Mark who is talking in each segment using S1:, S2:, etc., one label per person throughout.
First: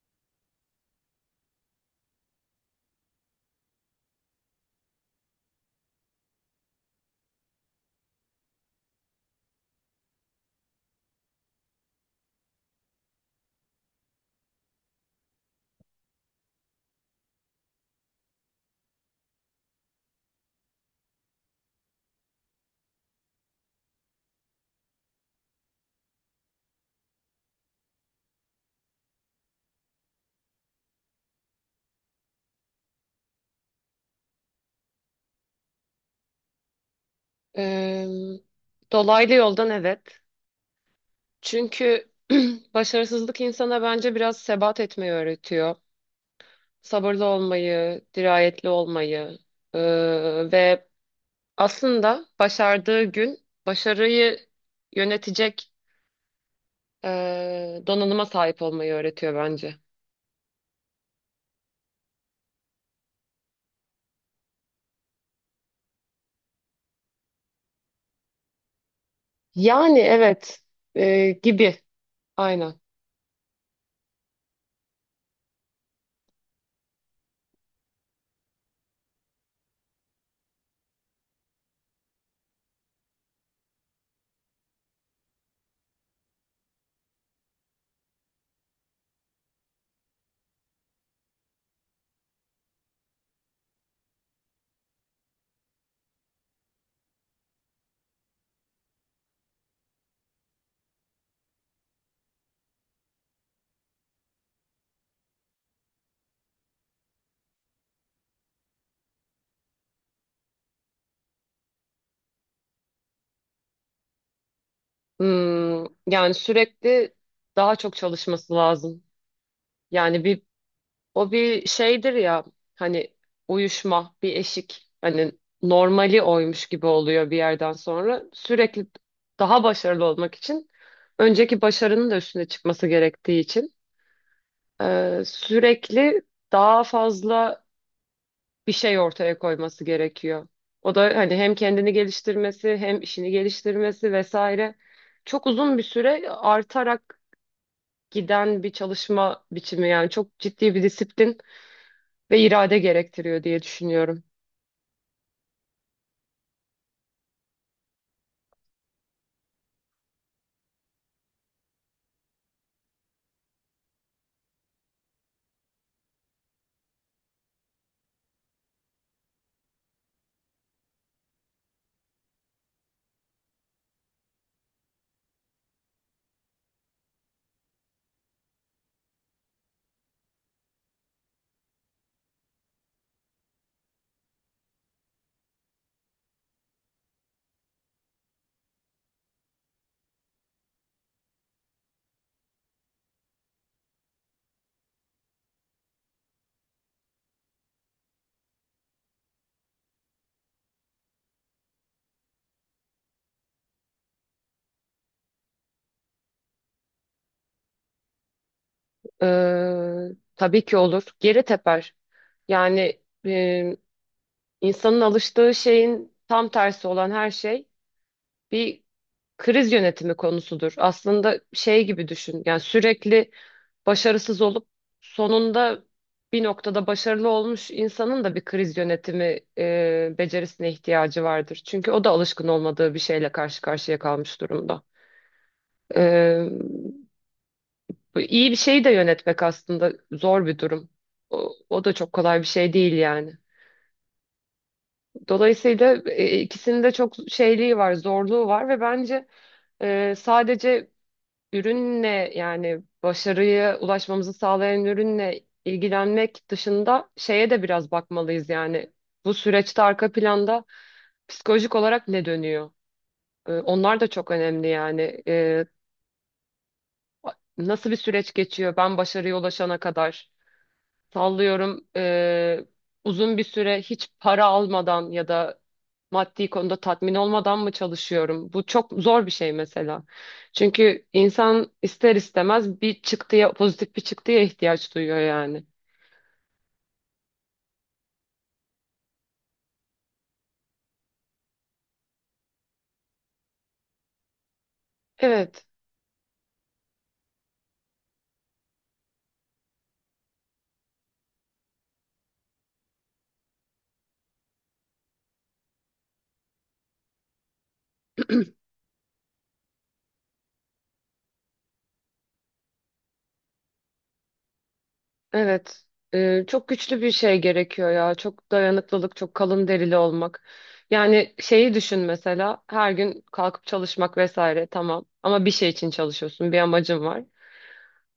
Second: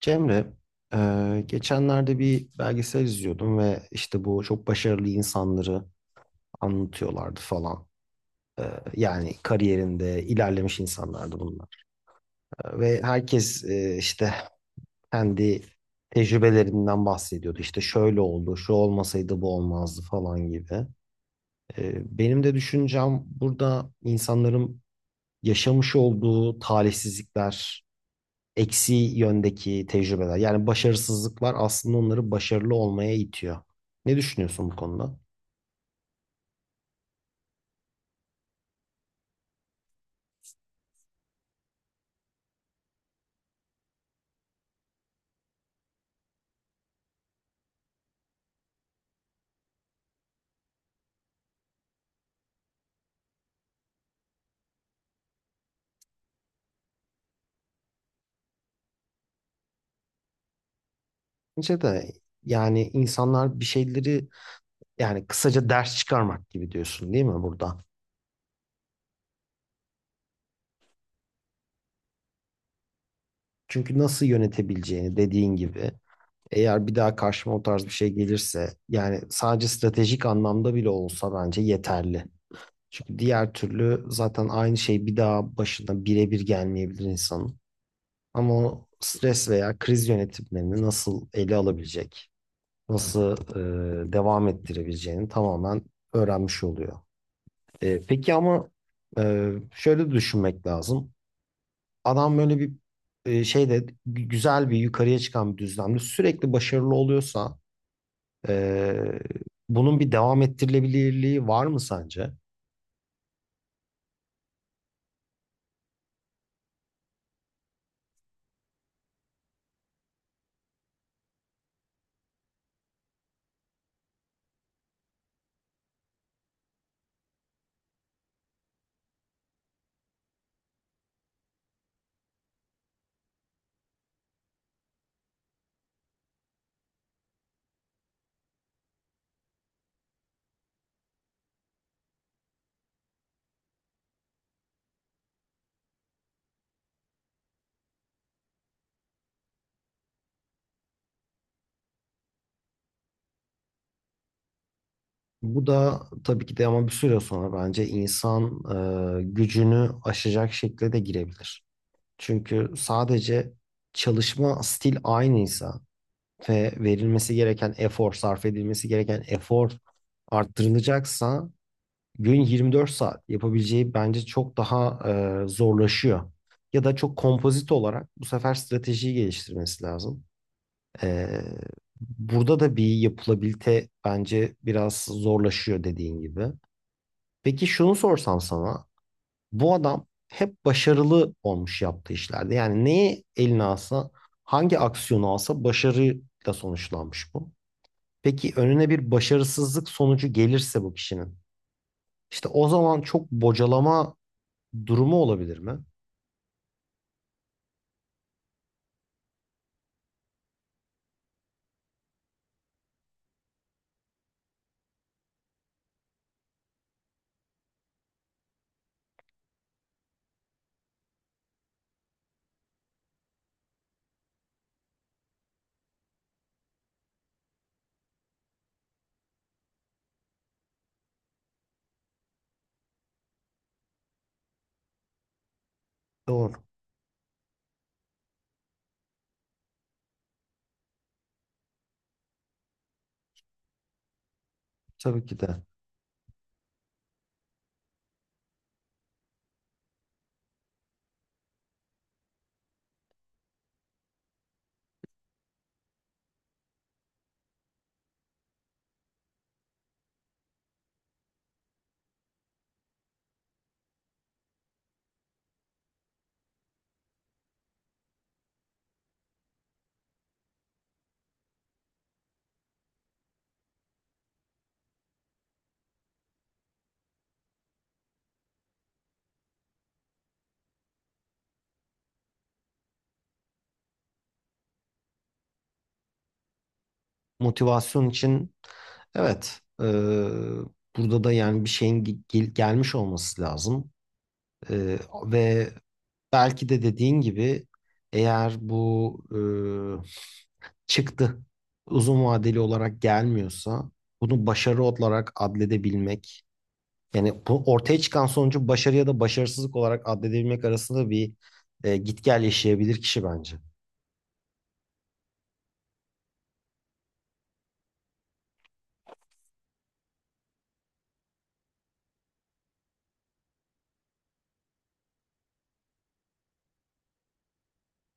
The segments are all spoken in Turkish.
S1: Cemre, geçenlerde bir belgesel izliyordum ve işte bu çok başarılı insanları anlatıyorlardı falan. E, Yani kariyerinde ilerlemiş insanlardı bunlar. Ve herkes işte kendi tecrübelerinden bahsediyordu. İşte şöyle oldu, şu olmasaydı bu olmazdı falan gibi. Benim de düşüncem burada insanların yaşamış olduğu talihsizlikler, eksi yöndeki tecrübeler. Yani başarısızlıklar aslında onları başarılı olmaya itiyor. Ne düşünüyorsun bu konuda?
S2: Ee, Dolaylı yoldan evet. Çünkü başarısızlık insana bence biraz sebat etmeyi öğretiyor. Sabırlı olmayı, dirayetli olmayı ee, ve aslında başardığı gün başarıyı yönetecek donanıma sahip olmayı öğretiyor bence.
S1: Bence de yani insanlar bir şeyleri, yani kısaca ders çıkarmak gibi diyorsun değil mi burada?
S2: Yani evet, gibi, aynen.
S1: Çünkü nasıl yönetebileceğini dediğin gibi, eğer bir daha karşıma o tarz bir şey gelirse yani sadece stratejik anlamda bile olsa bence yeterli. Çünkü diğer türlü zaten aynı şey bir daha başına birebir gelmeyebilir insanın. Ama o stres veya kriz yönetimlerini nasıl ele alabilecek, nasıl devam ettirebileceğini tamamen öğrenmiş oluyor. Peki ama şöyle düşünmek lazım. Adam böyle bir şeyde güzel bir yukarıya çıkan bir düzlemde sürekli başarılı oluyorsa e, bunun bir devam ettirilebilirliği var mı sence?
S2: Yani sürekli daha çok çalışması lazım. Yani bir. O bir şeydir ya, hani uyuşma bir eşik, hani normali oymuş gibi oluyor bir yerden sonra sürekli daha başarılı olmak için önceki başarının da üstüne çıkması gerektiği için sürekli daha fazla bir şey ortaya koyması gerekiyor. O da hani hem kendini geliştirmesi hem işini geliştirmesi vesaire çok uzun bir süre artarak giden bir çalışma biçimi, yani çok ciddi bir disiplin ve irade gerektiriyor diye düşünüyorum.
S1: Bu da tabii ki de, ama bir süre sonra bence insan gücünü aşacak şekilde de girebilir. Çünkü sadece çalışma stil aynıysa ve verilmesi gereken efor, sarf edilmesi gereken efor arttırılacaksa gün 24 saat yapabileceği bence çok daha zorlaşıyor. Ya da çok kompozit olarak bu sefer stratejiyi geliştirmesi lazım. E, Burada da bir yapılabilite bence biraz zorlaşıyor dediğin gibi. Peki şunu sorsam sana, bu adam hep başarılı olmuş yaptığı işlerde. Yani neyi eline alsa, hangi aksiyonu alsa başarıyla sonuçlanmış bu. Peki önüne bir başarısızlık sonucu gelirse bu kişinin, işte o zaman çok bocalama durumu olabilir mi?
S2: Tabii ki olur. Geri teper. Yani e, insanın alıştığı şeyin tam tersi olan her şey bir kriz yönetimi konusudur. Aslında şey gibi düşün. Yani sürekli başarısız olup sonunda bir noktada başarılı olmuş insanın da bir kriz yönetimi becerisine ihtiyacı vardır. Çünkü o da alışkın olmadığı bir şeyle karşı karşıya kalmış durumda.
S1: Doğru,
S2: Bu İyi bir şeyi de yönetmek aslında zor bir durum. O da çok kolay bir şey değil yani.
S1: tabii ki de.
S2: Dolayısıyla ikisinin de çok şeyliği var, zorluğu var ve bence sadece ürünle, yani başarıya ulaşmamızı sağlayan ürünle ilgilenmek dışında şeye de biraz bakmalıyız yani. Bu süreçte arka planda psikolojik olarak ne dönüyor? Onlar da çok önemli yani. Nasıl bir süreç geçiyor ben başarıya ulaşana kadar? Sallıyorum, uzun bir süre hiç para almadan ya da maddi konuda tatmin olmadan mı çalışıyorum? Bu çok zor bir şey mesela. Çünkü insan ister istemez bir çıktıya, pozitif bir çıktıya ihtiyaç duyuyor yani.
S1: Motivasyon için evet, burada da yani bir şeyin gelmiş olması lazım. E,
S2: Evet,
S1: Ve belki de dediğin gibi, eğer bu çıktı uzun vadeli olarak gelmiyorsa bunu başarı olarak adledebilmek, yani bu ortaya çıkan sonucu başarı ya da başarısızlık olarak adledebilmek arasında bir git gel yaşayabilir kişi bence.
S2: evet. Çok güçlü bir şey gerekiyor ya. Çok dayanıklılık, çok kalın derili olmak. Yani şeyi düşün mesela, her gün kalkıp çalışmak vesaire tamam. Ama bir şey için çalışıyorsun, bir amacın var.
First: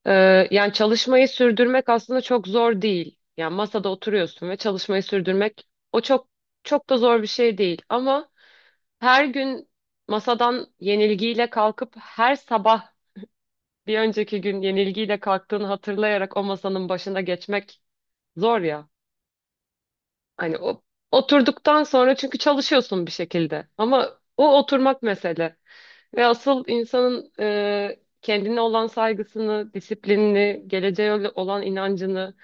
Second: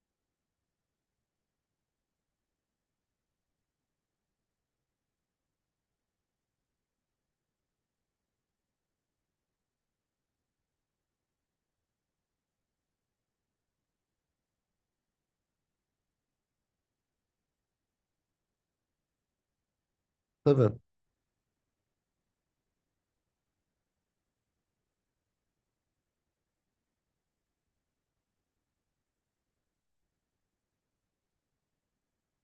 S2: Yani çalışmayı sürdürmek aslında çok zor değil. Yani masada oturuyorsun ve çalışmayı sürdürmek o çok çok da zor bir şey değil. Ama her gün masadan yenilgiyle kalkıp her sabah bir önceki gün yenilgiyle kalktığını hatırlayarak o masanın başına geçmek zor ya. Hani
S1: Tabii.
S2: o oturduktan sonra çünkü çalışıyorsun bir şekilde, ama o oturmak mesele. Ve asıl insanın kendine olan saygısını, disiplinini, geleceğe olan inancını,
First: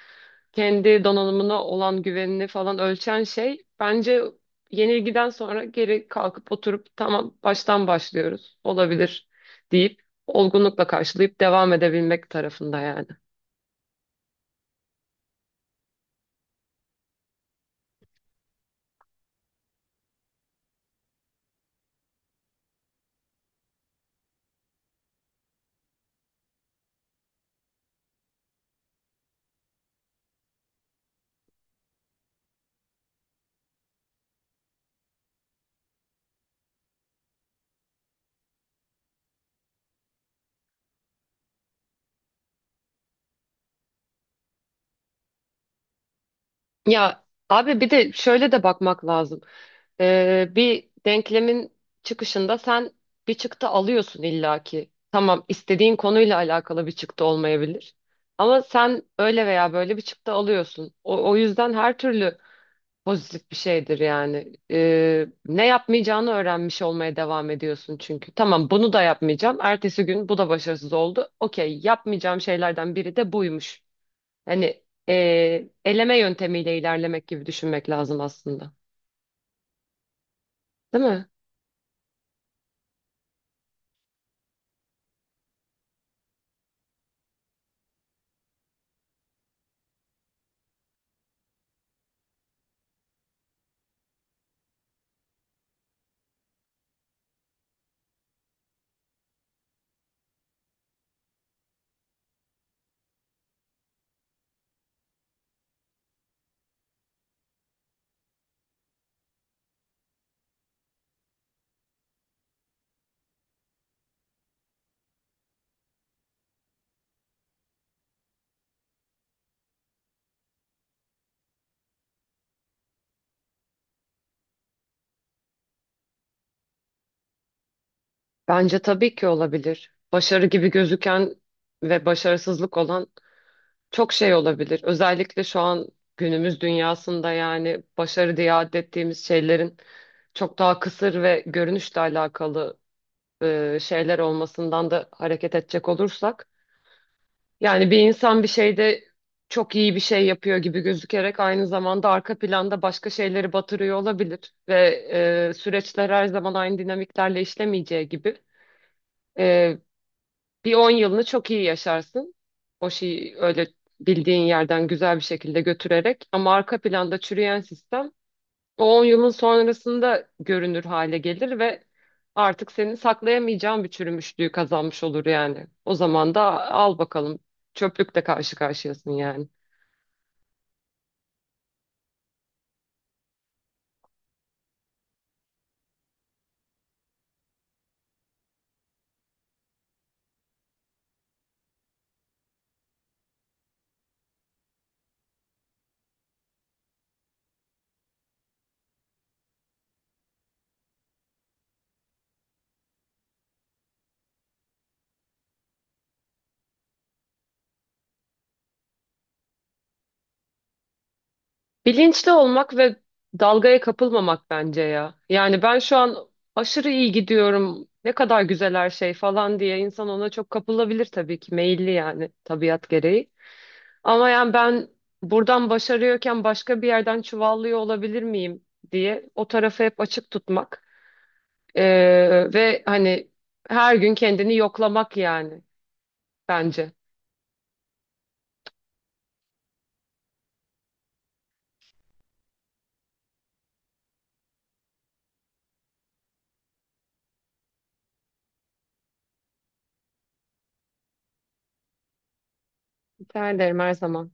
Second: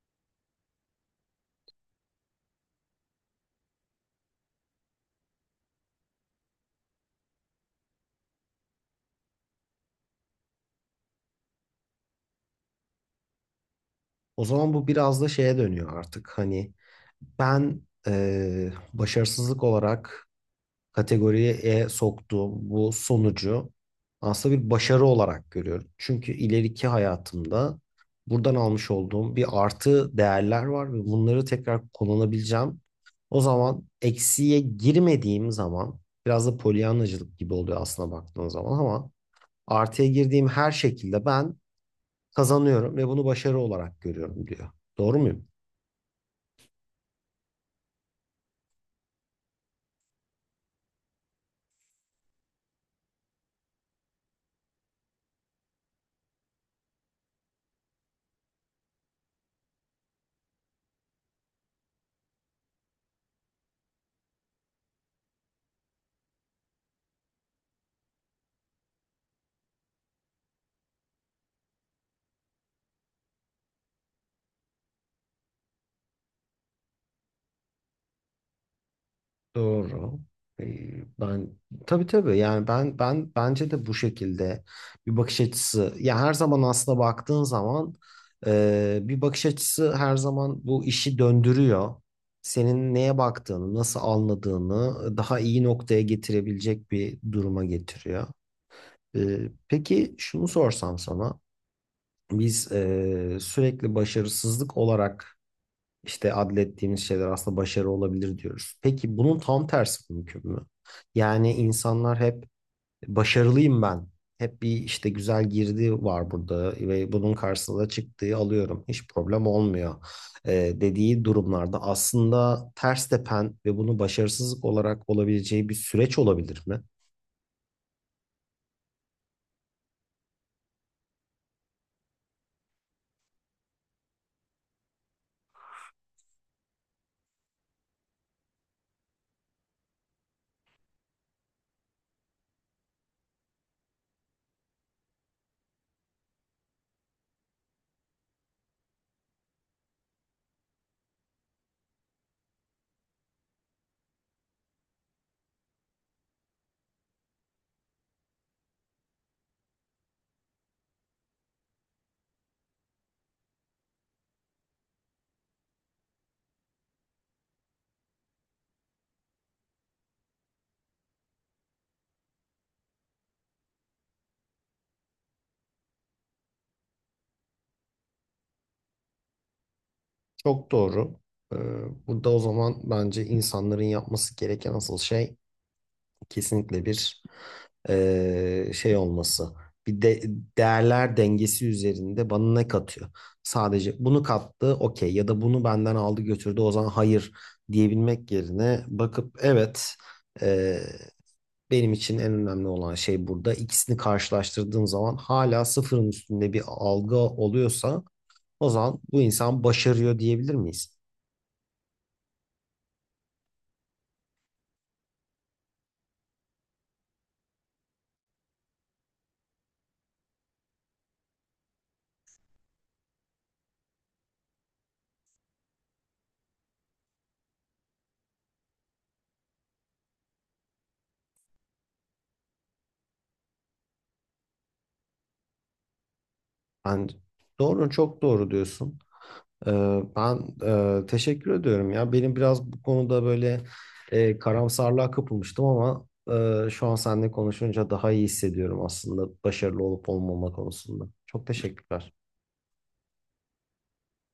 S2: kendi donanımına olan güvenini falan ölçen şey bence yenilgiden sonra geri kalkıp oturup tamam baştan başlıyoruz olabilir deyip olgunlukla karşılayıp devam edebilmek tarafında yani.
S1: O zaman bu biraz da şeye dönüyor artık. Hani ben başarısızlık olarak kategoriye soktuğum bu sonucu aslında bir başarı olarak görüyorum. Çünkü ileriki hayatımda buradan almış olduğum bir artı değerler var ve bunları tekrar kullanabileceğim. O zaman eksiye girmediğim zaman biraz da polyanacılık gibi oluyor aslına baktığın zaman, ama artıya girdiğim her şekilde ben kazanıyorum ve bunu başarı olarak görüyorum diyor. Doğru muyum?
S2: Ya abi, bir de şöyle de bakmak lazım. Bir denklemin çıkışında sen bir çıktı alıyorsun illaki. Tamam, istediğin konuyla alakalı bir çıktı olmayabilir. Ama sen öyle veya böyle bir çıktı alıyorsun. O yüzden her türlü pozitif bir şeydir yani. Ne yapmayacağını öğrenmiş olmaya devam ediyorsun çünkü. Tamam, bunu da yapmayacağım. Ertesi gün bu da başarısız oldu. Okey, yapmayacağım şeylerden biri de buymuş. Hani eleme yöntemiyle ilerlemek gibi düşünmek lazım aslında.
S1: Doğru.
S2: Değil mi?
S1: Ben tabii tabii, yani ben bence de bu şekilde bir bakış açısı, ya her zaman aslında baktığın zaman bir bakış açısı her zaman bu işi döndürüyor. Senin neye baktığını, nasıl anladığını daha iyi noktaya getirebilecek bir duruma getiriyor. Peki şunu sorsam sana, biz sürekli başarısızlık olarak işte adlettiğimiz şeyler aslında başarı olabilir diyoruz. Peki bunun tam tersi mümkün mü? Yani insanlar hep başarılıyım ben. Hep bir işte güzel girdi var burada ve bunun karşısında da çıktığı alıyorum. Hiç problem olmuyor e, dediği durumlarda aslında ters tepen ve bunu başarısızlık olarak olabileceği bir süreç olabilir mi?
S2: Bence tabii ki olabilir. Başarı gibi gözüken ve başarısızlık olan çok şey olabilir. Özellikle şu an günümüz dünyasında yani başarı diye adettiğimiz şeylerin çok daha kısır ve görünüşle alakalı şeyler olmasından da hareket edecek olursak. Yani bir insan bir şeyde çok iyi bir şey yapıyor gibi gözükerek aynı zamanda arka planda başka şeyleri batırıyor olabilir. Ve süreçler her zaman aynı dinamiklerle işlemeyeceği gibi, e, bir 10 yılını çok iyi yaşarsın. O şeyi öyle bildiğin yerden güzel bir şekilde götürerek. Ama arka planda çürüyen sistem o 10 yılın sonrasında görünür hale gelir ve artık seni saklayamayacağın bir çürümüşlüğü kazanmış olur yani. O zaman da al bakalım, çöplükle karşı karşıyasın yani.
S1: Çok doğru. E, Burada o zaman bence insanların yapması gereken asıl şey kesinlikle bir şey olması. Bir de değerler dengesi üzerinde bana ne katıyor? Sadece bunu kattı, okey, ya da bunu benden aldı götürdü o zaman hayır diyebilmek yerine bakıp evet, eee, benim için en önemli olan şey, burada ikisini karşılaştırdığım zaman hala sıfırın üstünde bir algı oluyorsa o zaman bu insan başarıyor diyebilir miyiz?
S2: Bilinçli olmak ve dalgaya kapılmamak bence ya. Yani ben şu an aşırı iyi gidiyorum, ne kadar güzel her şey falan diye insan ona çok kapılabilir tabii ki, meyilli yani tabiat gereği. Ama yani ben buradan başarıyorken başka bir yerden çuvallıyor olabilir miyim diye o tarafı hep açık tutmak, ve hani her gün kendini yoklamak yani bence.
S1: Ben doğru, çok doğru diyorsun. Ben teşekkür ediyorum ya. Benim biraz bu konuda böyle karamsarlığa kapılmıştım, ama şu an seninle konuşunca daha iyi hissediyorum aslında başarılı olup olmama konusunda. Çok teşekkürler.
S2: Rica ederim, her zaman.